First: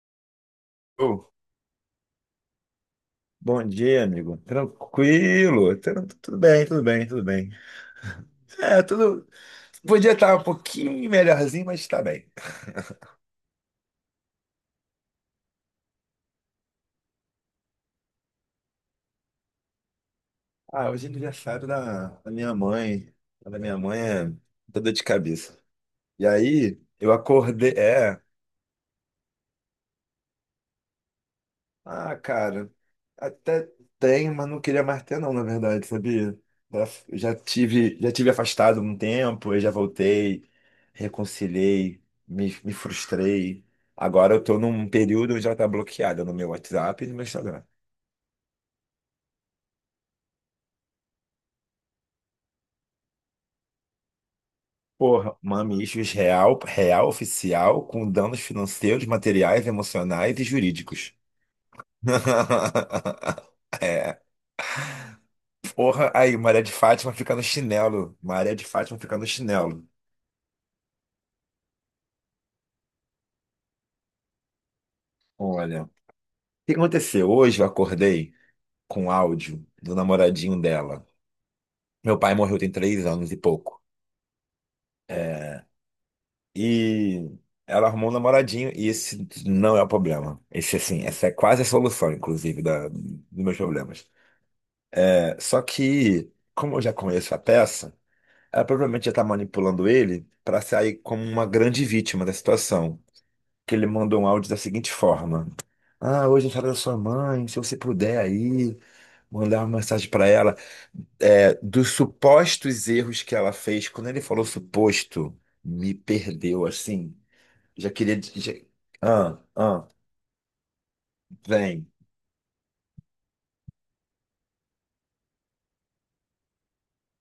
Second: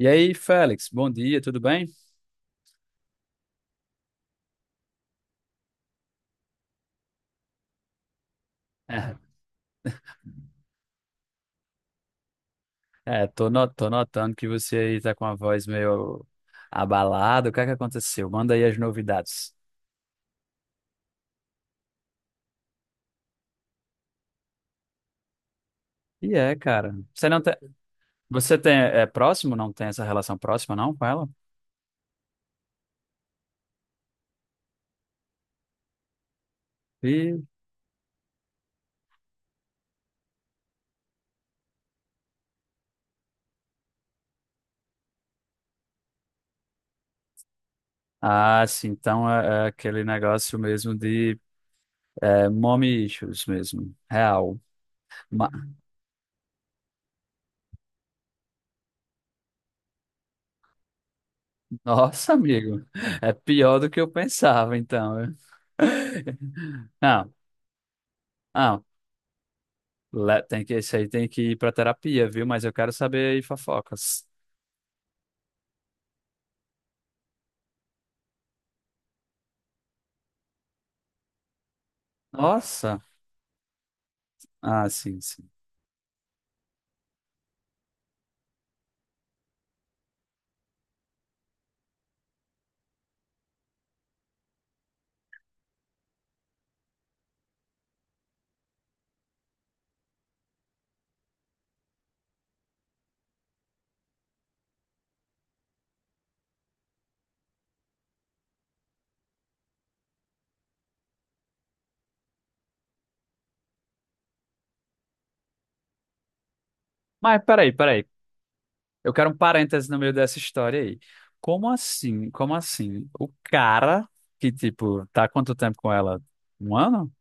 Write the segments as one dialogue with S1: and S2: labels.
S1: E aí, Félix, bom
S2: Ô,
S1: dia, tudo bem?
S2: bom dia, amigo. Tranquilo? Tudo bem, tudo bem, tudo bem. É, tudo. Podia estar um pouquinho melhorzinho, mas tá bem.
S1: É, tô, no- tô notando que você aí tá com a voz meio abalada. O que é que aconteceu? Manda aí as novidades.
S2: Ah, hoje é aniversário da minha mãe. A da minha mãe é toda de cabeça. E
S1: É,
S2: aí,
S1: cara.
S2: eu
S1: Você não tem,
S2: acordei. É.
S1: você tem é próximo? Não tem essa relação próxima não com ela?
S2: Ah, cara, até tem, mas não queria mais ter não, na verdade, sabia? Já,
S1: E
S2: já tive afastado um tempo, aí já voltei, reconciliei, me frustrei. Agora eu tô num período onde ela tá bloqueada no meu WhatsApp e no meu Instagram.
S1: ah, sim. Então é aquele negócio mesmo de mommy issues mesmo, real.
S2: Porra,
S1: Ma-
S2: Mami Issues real, real oficial, com danos financeiros, materiais, emocionais e jurídicos.
S1: Nossa, amigo, é pior do que eu
S2: É,
S1: pensava. Então,
S2: porra, aí, Maria de Fátima
S1: não.
S2: fica no chinelo. Maria de
S1: Não,
S2: Fátima fica no chinelo.
S1: Tem que, esse aí tem que ir pra terapia, viu? Mas eu quero saber aí fofocas.
S2: Olha. O que aconteceu? Hoje eu acordei com um áudio do namoradinho dela. Meu pai morreu tem
S1: Nossa!
S2: 3 anos e pouco.
S1: Ah, sim, sim.
S2: E ela arrumou um namoradinho, e esse não é o problema. Esse, assim, essa é quase a solução, inclusive, da, dos meus problemas. É, só que, como eu já conheço a peça, ela provavelmente já tá manipulando ele para sair como uma grande vítima da situação. Que ele mandou um áudio da seguinte forma: ah, hoje é a da sua mãe, se você puder aí, mandar uma mensagem para ela. É, dos supostos erros que ela fez, quando ele falou suposto, me perdeu assim.
S1: Mas peraí,
S2: Já
S1: peraí.
S2: queria. Já...
S1: Eu quero um
S2: Ah, ah,
S1: parêntese no meio dessa história aí. Como
S2: vem.
S1: assim? Como assim? O cara que, tipo, tá há quanto tempo com ela? Um ano?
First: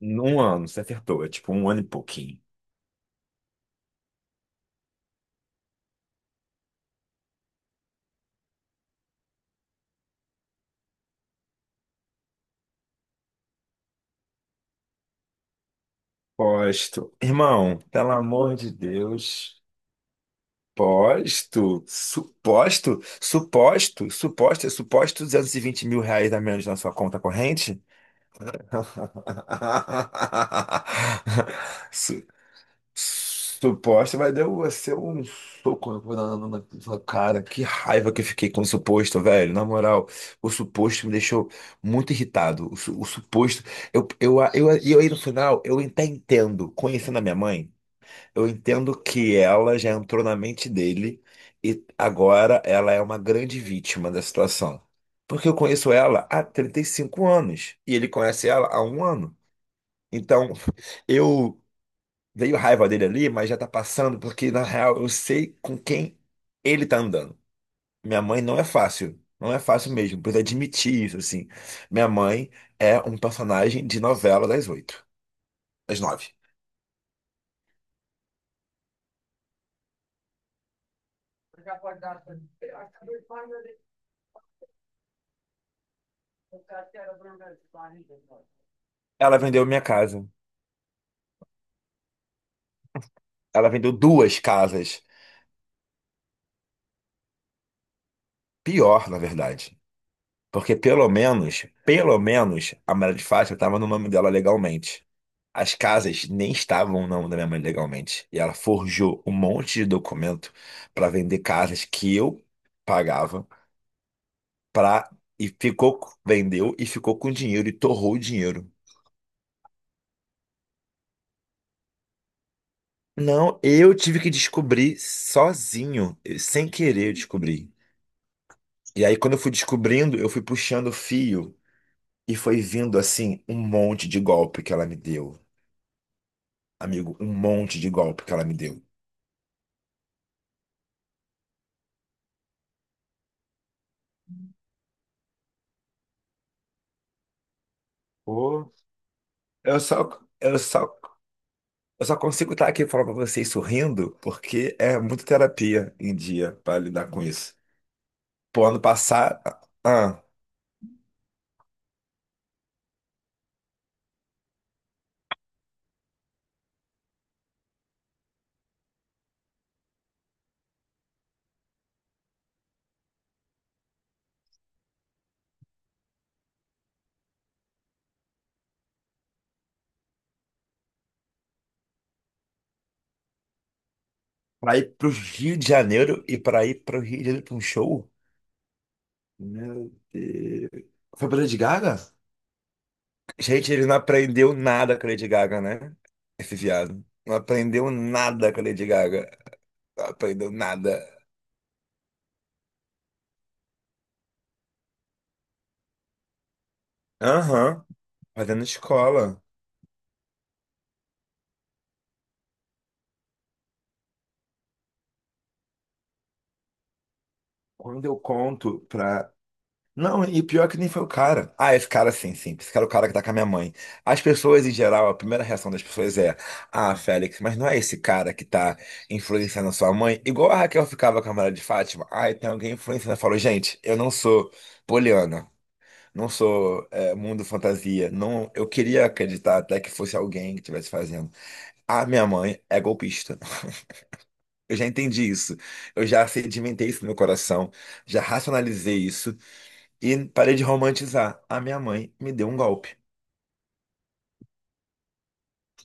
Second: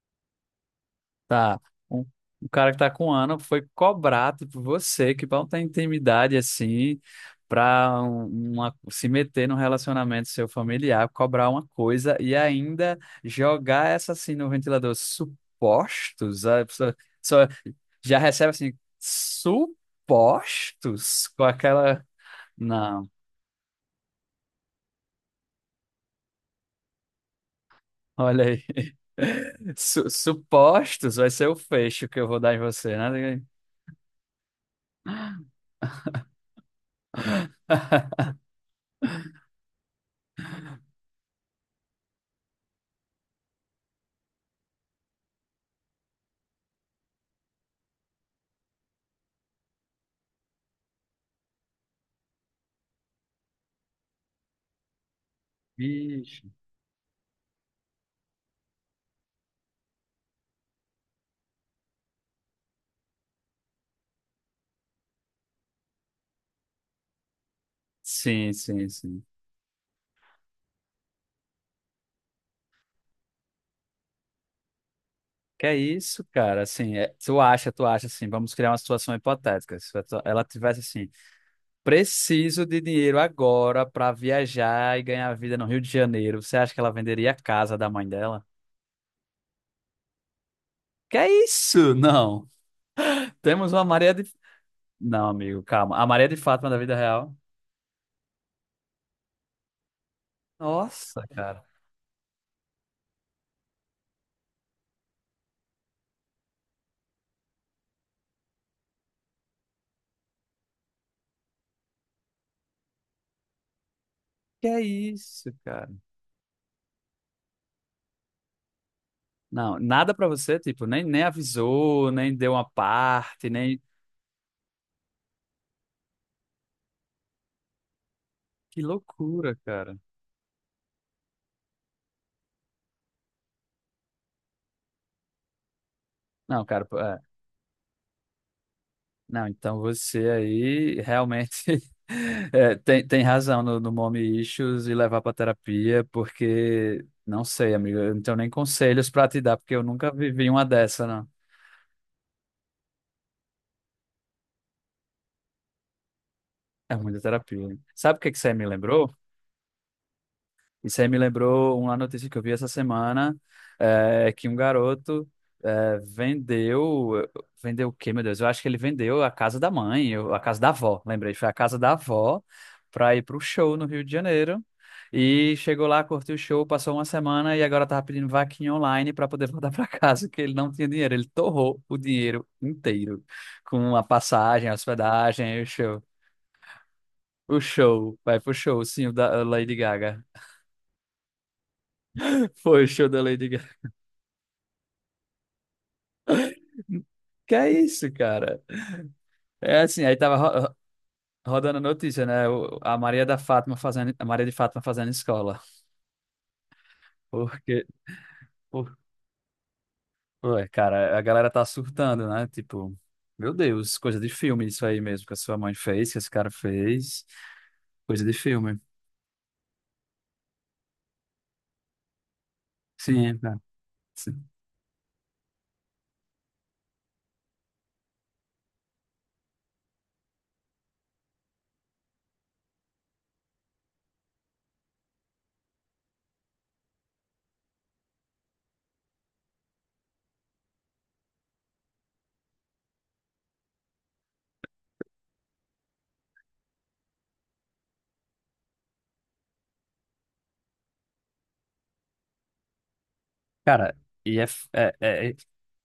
S2: Num ano, você acertou. É tipo
S1: Tá.
S2: um ano e
S1: Um,
S2: pouquinho.
S1: um cara que tá com ano foi cobrar, tipo, você, que não tem intimidade assim, pra uma, se meter num relacionamento seu familiar, cobrar uma coisa e ainda jogar essa assim no ventilador. Supostos? A pessoa
S2: Posto.
S1: só
S2: Irmão, pelo
S1: já recebe
S2: amor de
S1: assim,
S2: Deus.
S1: supostos? Com
S2: Posto,
S1: aquela.
S2: suposto,
S1: Não,
S2: suposto, suposto, é suposto 220 mil reais a menos na sua conta corrente?
S1: olha aí. Supostos vai ser o fecho que eu vou dar em você, né?
S2: Suposto, mas deu você um soco na sua cara. Que raiva que eu fiquei com o suposto, velho. Na moral, o suposto me deixou muito irritado. O, o suposto. Eu aí no final, eu até entendo, conhecendo a minha mãe, eu entendo que ela já entrou na mente dele e agora ela é uma grande vítima da situação. Porque eu conheço ela há
S1: Vixe.
S2: 35 anos e ele conhece ela há um ano. Então, eu. Veio raiva dele ali, mas já tá passando, porque na real eu sei com quem ele tá andando. Minha mãe
S1: Sim,
S2: não é
S1: sim,
S2: fácil.
S1: sim.
S2: Não é fácil mesmo, precisa admitir isso, assim. Minha mãe é um personagem de novela das oito,
S1: Que é
S2: das
S1: isso,
S2: nove.
S1: cara? Assim, tu acha assim, vamos criar uma situação hipotética. Se ela tivesse assim, preciso de dinheiro agora para viajar e ganhar vida no Rio de Janeiro, você acha que ela venderia a casa da mãe dela?
S2: Ela vendeu minha casa.
S1: Que é isso? Não.
S2: Ela
S1: Temos uma
S2: vendeu
S1: Maria de.
S2: duas casas.
S1: Não, amigo, calma. A Maria de Fátima da vida real.
S2: Pior, na verdade. Porque
S1: Nossa, cara.
S2: pelo menos, a Maria de Fátima estava no nome dela legalmente. As casas nem estavam no nome da minha mãe legalmente. E ela forjou um monte de documento para vender casas que eu pagava
S1: Que é
S2: pra... E
S1: isso, cara?
S2: ficou, vendeu e ficou com dinheiro e torrou o dinheiro.
S1: Não, nada pra você, tipo, nem avisou, nem deu uma parte,
S2: Não,
S1: nem.
S2: eu tive que descobrir sozinho, sem querer eu descobri.
S1: Que
S2: E aí, quando eu fui
S1: loucura, cara.
S2: descobrindo, eu fui puxando o fio e foi vindo assim um monte de golpe que ela me deu.
S1: Não, cara,
S2: Amigo, um monte de golpe que ela me deu.
S1: Não, então você aí realmente é, tem razão no, no mommy issues e levar para terapia, porque não sei, amigo, eu não tenho nem
S2: Pô,
S1: conselhos para te dar, porque
S2: Eu
S1: eu
S2: só,
S1: nunca vivi
S2: eu
S1: uma
S2: só,
S1: dessa, não.
S2: eu só consigo estar aqui falando pra vocês sorrindo porque é muita terapia em dia pra
S1: É
S2: lidar
S1: muita
S2: com isso.
S1: terapia. Sabe o que que você
S2: Pô,
S1: me
S2: ano
S1: lembrou?
S2: passado, ah,
S1: Isso aí me lembrou uma notícia que eu vi essa semana, que um garoto vendeu, vendeu o quê, meu Deus? Eu acho que ele vendeu a casa da mãe, ou a casa da avó, lembrei, foi a casa da avó para ir para o show no Rio de Janeiro. E chegou lá, curtiu o show, passou uma semana e agora tava pedindo vaquinha online para poder voltar para casa, que ele não tinha dinheiro. Ele torrou o dinheiro inteiro com a passagem, a
S2: para ir pro Rio
S1: hospedagem, e o
S2: de
S1: show.
S2: Janeiro e pra ir pro Rio de Janeiro pra
S1: O
S2: um show?
S1: show, vai pro show, sim, o da Lady
S2: Meu
S1: Gaga.
S2: Deus. Foi pra Lady Gaga?
S1: Foi o show da Lady
S2: Gente,
S1: Gaga.
S2: ele não aprendeu nada com a Lady Gaga, né? Esse viado. Não
S1: Que é
S2: aprendeu
S1: isso,
S2: nada com
S1: cara?
S2: a Lady Gaga.
S1: É assim,
S2: Não
S1: aí tava
S2: aprendeu nada.
S1: rodando a notícia, né? A Maria da Fátima fazendo, a Maria de Fátima fazendo escola.
S2: Aham,
S1: Porque,
S2: fazendo
S1: por,
S2: escola.
S1: ué, cara, a galera tá surtando, né? Tipo, meu Deus, coisa de filme isso aí mesmo que a sua mãe fez, que esse cara fez.
S2: Quando eu
S1: Coisa de filme.
S2: conto pra. Não, e pior que nem foi o cara. Ah, esse cara sim, sim. Esse cara é o cara que tá
S1: Sim,
S2: com a
S1: é,
S2: minha
S1: cara.
S2: mãe. As pessoas, em geral, a primeira reação das pessoas é: ah, Félix, mas não é esse cara que tá influenciando a sua mãe? Igual a Raquel ficava com a Maria de Fátima. Ah, tem alguém influenciando. Eu falo, gente, eu não sou poliana. Não sou é, mundo fantasia. Não, eu queria acreditar até que fosse alguém que estivesse fazendo. A minha mãe é golpista. Eu já entendi isso. Eu já sedimentei isso no meu coração. Já racionalizei isso. E parei de romantizar. A minha mãe me deu um golpe
S1: Cara, é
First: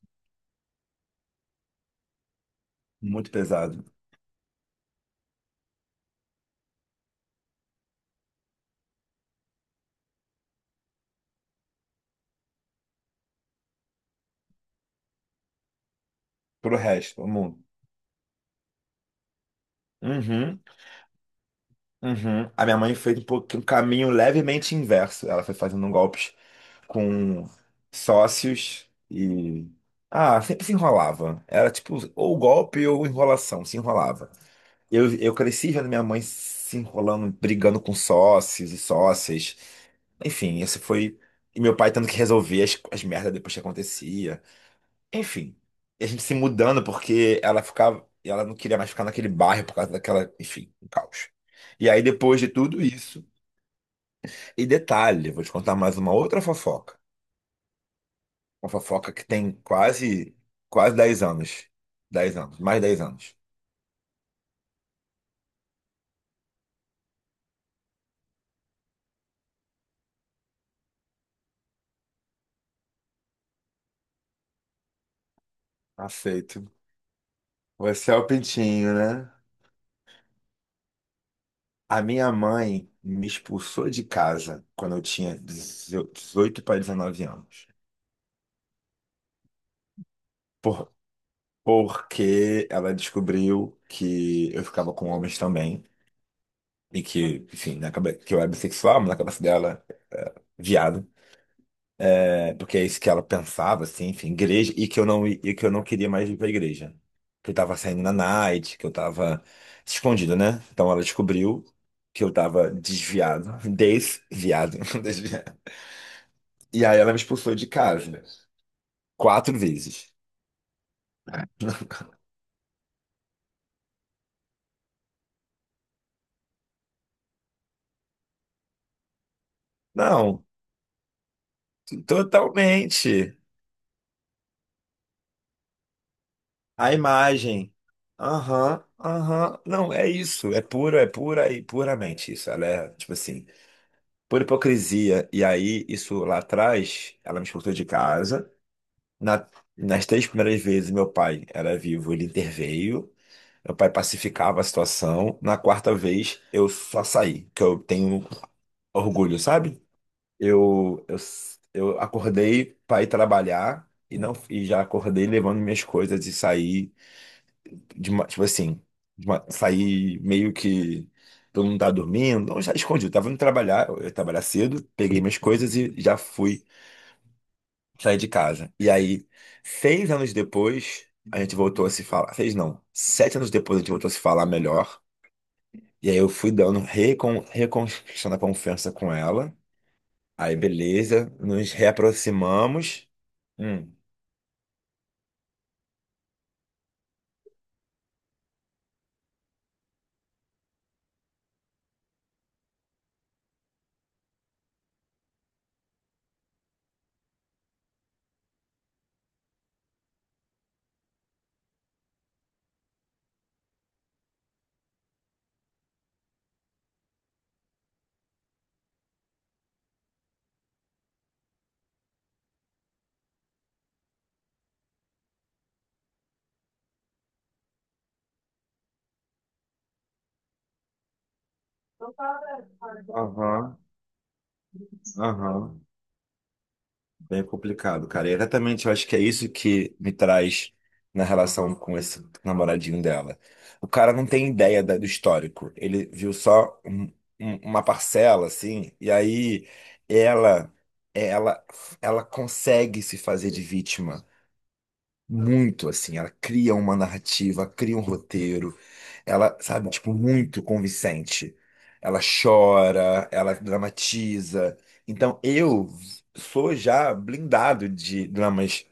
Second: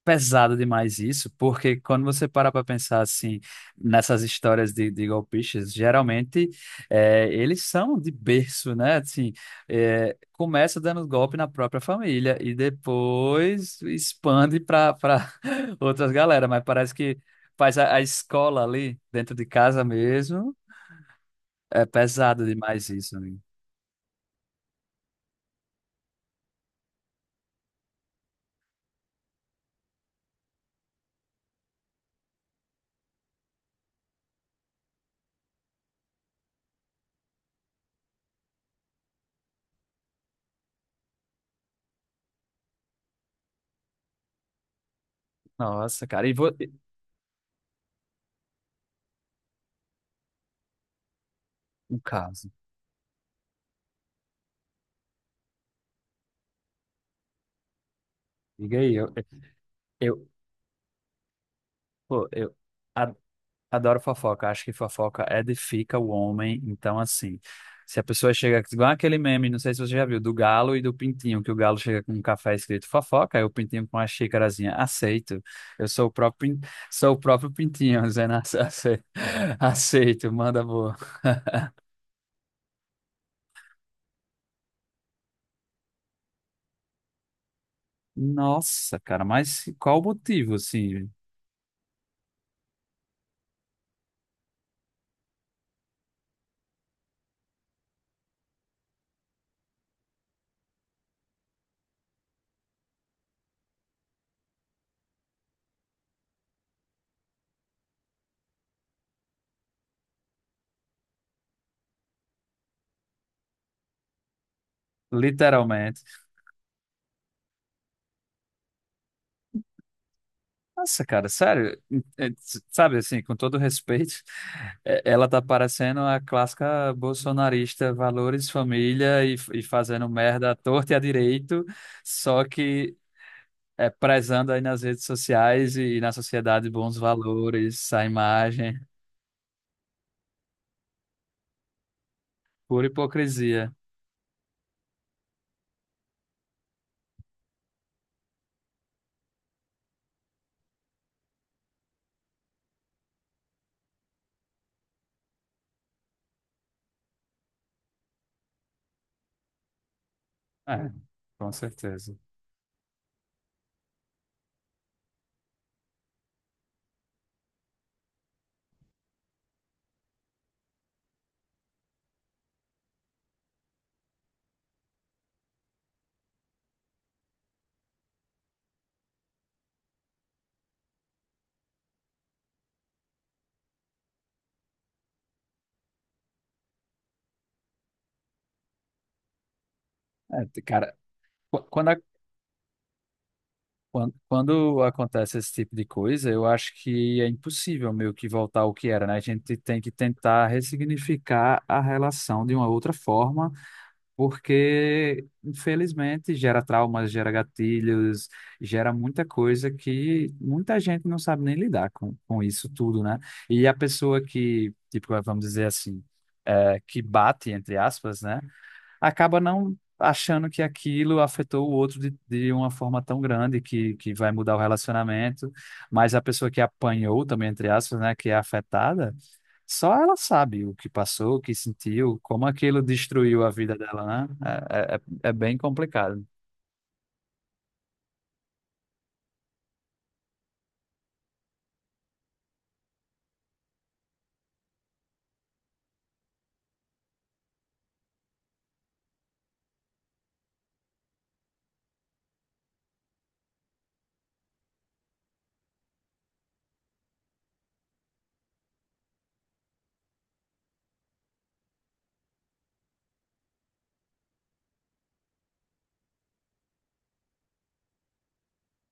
S1: pesado demais isso, porque quando você para para pensar
S2: muito
S1: assim
S2: pesado.
S1: nessas histórias de golpistas, geralmente é, eles são de berço, né? Assim, é, começa dando golpe na própria família e depois expande para outras galera, mas
S2: Pro
S1: parece que
S2: resto, o mundo.
S1: faz a escola ali dentro de casa mesmo.
S2: Uhum,
S1: É pesado
S2: uhum. A minha
S1: demais
S2: mãe
S1: isso,
S2: fez um
S1: amigo.
S2: pouco, um caminho levemente inverso. Ela foi fazendo golpes com sócios e. Ah, sempre se enrolava. Era tipo, ou golpe ou enrolação, se enrolava. Eu cresci vendo minha mãe se enrolando, brigando com sócios e sócias. Enfim, esse foi. E meu pai tendo que resolver as merdas depois que acontecia. Enfim, e
S1: Nossa,
S2: a gente
S1: cara, e
S2: se
S1: vou...
S2: mudando porque ela ficava, ela não queria mais ficar naquele bairro por causa daquela, enfim, um caos. E
S1: um
S2: aí depois de
S1: caso.
S2: tudo isso, e detalhe, vou te contar mais uma outra fofoca. Uma
S1: Diga aí,
S2: fofoca que tem
S1: eu,
S2: quase quase 10 anos.
S1: pô,
S2: dez
S1: eu
S2: anos, mais 10 anos.
S1: Adoro fofoca, acho que fofoca edifica o homem. Então, assim, se a pessoa chega, igual aquele meme, não sei se você já viu, do galo e do pintinho, que o galo chega com um café escrito fofoca, e o pintinho com uma xícarazinha, aceito. Eu sou o
S2: Aceito.
S1: sou o próprio pintinho,
S2: Você é o
S1: dizendo
S2: pintinho, né?
S1: aceito, manda boa.
S2: A minha mãe me expulsou de casa quando eu tinha 18 para 19 anos.
S1: Nossa, cara, mas qual o motivo,
S2: Por,
S1: assim,
S2: porque ela descobriu que eu ficava com homens também. E que, enfim, na cabeça, que eu era bissexual, mas na cabeça dela, viado. É, porque é isso que ela pensava, assim, enfim, igreja, e que eu não, e que eu não queria mais ir pra igreja. Que eu tava saindo na night, que eu tava escondido, né? Então ela descobriu que eu tava desviado, desviado, desviado.
S1: literalmente?
S2: E aí ela me expulsou de casa, quatro vezes.
S1: Nossa, cara, sério, é, sabe assim, com todo respeito, é, ela tá parecendo a clássica bolsonarista, valores, família e, e fazendo
S2: Não,
S1: merda à torta e à direito, só que
S2: totalmente.
S1: é prezando aí nas redes sociais e na sociedade
S2: A
S1: bons
S2: imagem.
S1: valores, a imagem,
S2: Aham, aham. Não, é isso. É pura e puramente isso. Ela
S1: pura
S2: é, tipo assim.
S1: hipocrisia.
S2: Por hipocrisia. E aí, isso lá atrás, ela me expulsou de casa. Na- nas três primeiras vezes, meu pai era vivo, ele interveio. Meu pai pacificava a situação. Na quarta vez, eu só saí, que eu tenho orgulho, sabe?
S1: É,
S2: Eu, eu,
S1: com
S2: eu
S1: certeza.
S2: acordei para ir trabalhar e não e já acordei levando minhas coisas e saí de ma- tipo assim, de ma- saí meio que todo mundo tava dormindo, não, já escondi, eu tava indo trabalhar, eu ia trabalhar cedo, peguei minhas coisas e já fui sair de casa. E aí, 6 anos depois, a gente voltou a se falar, seis não, 7 anos depois a gente voltou a se falar melhor, e aí eu fui dando, reconquistando a confiança com ela,
S1: É,
S2: aí
S1: cara,
S2: beleza,
S1: qu-
S2: nos
S1: quando
S2: reaproximamos, hum.
S1: quando acontece esse tipo de coisa, eu acho que é impossível meio que voltar ao que era, né? A gente tem que tentar ressignificar a relação de uma outra forma, porque, infelizmente, gera traumas, gera gatilhos, gera muita coisa que muita gente não sabe nem lidar com isso tudo, né? E a pessoa que, tipo, vamos dizer assim, é, que bate, entre aspas, né? acaba não achando que aquilo afetou o outro de uma forma tão grande que vai mudar o relacionamento, mas a pessoa que apanhou também, entre aspas, né, que é afetada, só ela sabe o que passou, o que sentiu, como aquilo destruiu a vida
S2: Aham,
S1: dela, né? É bem
S2: aham.
S1: complicado.
S2: Bem complicado, cara. E exatamente, eu acho que é isso que me traz na relação com esse namoradinho dela. O cara não tem ideia do histórico. Ele viu só uma parcela, assim, e aí ela, ela, ela consegue se fazer de vítima. Muito assim, ela cria uma narrativa, cria um roteiro, ela, sabe, tipo, muito convincente. Ela chora, ela dramatiza. Então eu sou já blindado de dramas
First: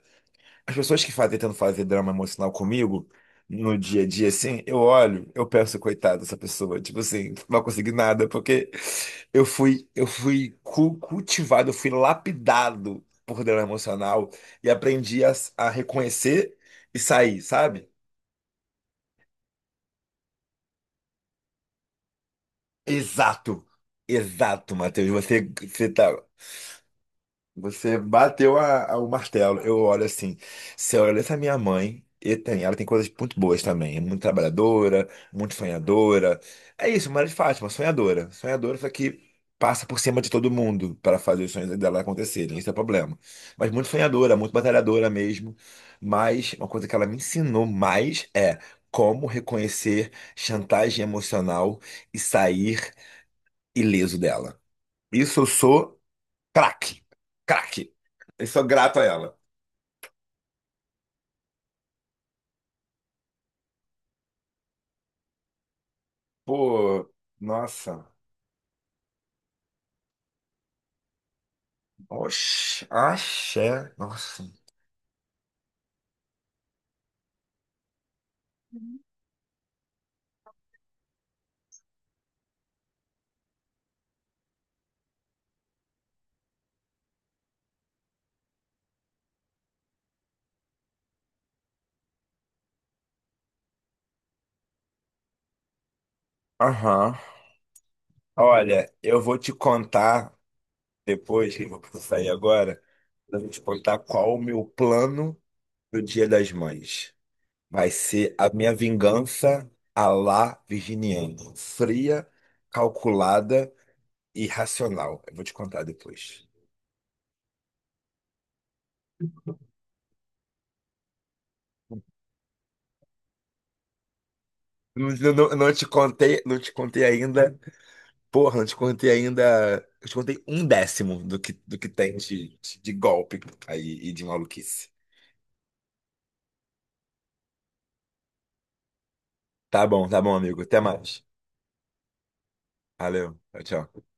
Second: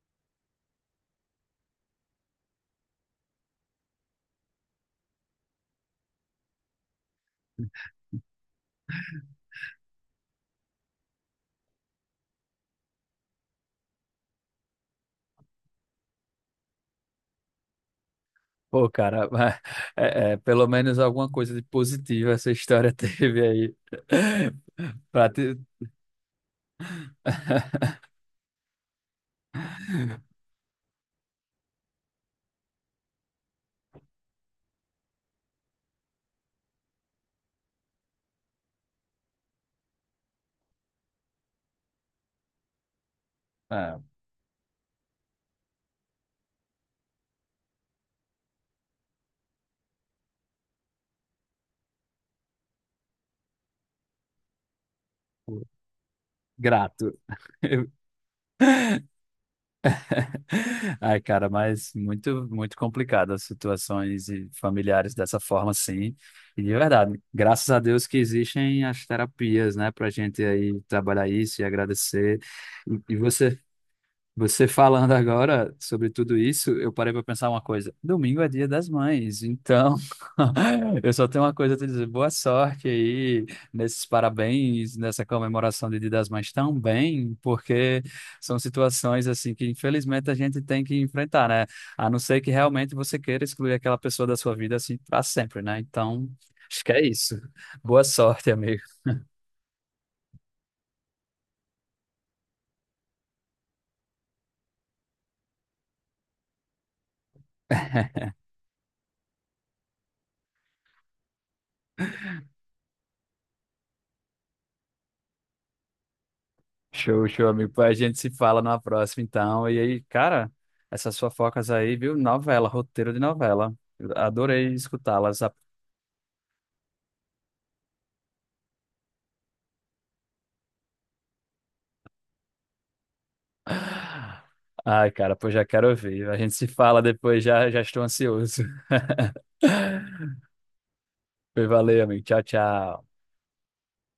S2: as pessoas que fazem, tentam fazer drama emocional comigo no dia a dia, assim, eu olho, eu penso, coitado dessa pessoa, tipo assim, não vai conseguir nada, porque eu fui cultivado, eu fui lapidado por drama emocional e aprendi a reconhecer e sair, sabe?
S1: Pô, cara, mas, pelo menos alguma coisa de positiva essa história teve
S2: Exato.
S1: aí.
S2: Exato, Matheus.
S1: Pra
S2: Você,
S1: te-
S2: você tá. Você bateu o martelo. Eu olho assim, se eu olho essa minha mãe, e tem, ela tem coisas muito boas também. É muito trabalhadora, muito sonhadora. É isso, Maria de Fátima, sonhadora. Sonhadora, só que passa por cima de todo mundo para fazer os sonhos dela acontecerem. Esse é o problema. Mas muito
S1: é,
S2: sonhadora, muito batalhadora mesmo. Mas uma coisa que ela me ensinou mais é como reconhecer chantagem emocional e sair ileso dela. Isso eu sou. Craque,
S1: grato.
S2: craque. Eu sou grato a ela.
S1: Ai, cara, mas muito, muito complicado as situações e familiares dessa forma, sim. E de
S2: Pô,
S1: verdade, graças a Deus
S2: nossa.
S1: que existem as terapias, né, pra gente aí trabalhar isso e agradecer.
S2: Oxi,
S1: E, e você
S2: axé. Nossa.
S1: você falando agora sobre tudo isso, eu parei para pensar uma coisa. Domingo é dia das mães, então eu só tenho uma coisa a te dizer. Boa sorte aí nesses parabéns, nessa comemoração de Dia das Mães também, porque são situações assim que infelizmente a gente tem que enfrentar, né? A não ser que realmente você queira excluir aquela pessoa da sua vida assim para sempre, né? Então, acho que é
S2: Aham.
S1: isso. Boa sorte, amigo.
S2: Olha, eu vou te contar depois, que eu vou sair agora, eu vou te contar qual o meu plano pro Dia das Mães. Vai ser a minha vingança à la virginiana. Fria, calculada e racional. Eu vou te contar depois.
S1: Show, show, amigo. Pô, A gente se fala numa próxima, então. E aí, cara, essas fofocas aí, viu? Novela, roteiro de novela. Eu Adorei
S2: Não,
S1: escutá-las. A-
S2: não, não te contei, não te contei ainda. Porra, não te contei ainda. Eu te contei um décimo do que tem de golpe aí e de maluquice.
S1: Ai, cara, pô, já quero ouvir. A gente se fala depois, já, já estou ansioso.
S2: Tá bom, amigo. Até mais.
S1: Foi, valeu, amigo. Tchau, tchau.
S2: Valeu. Tchau, tchau.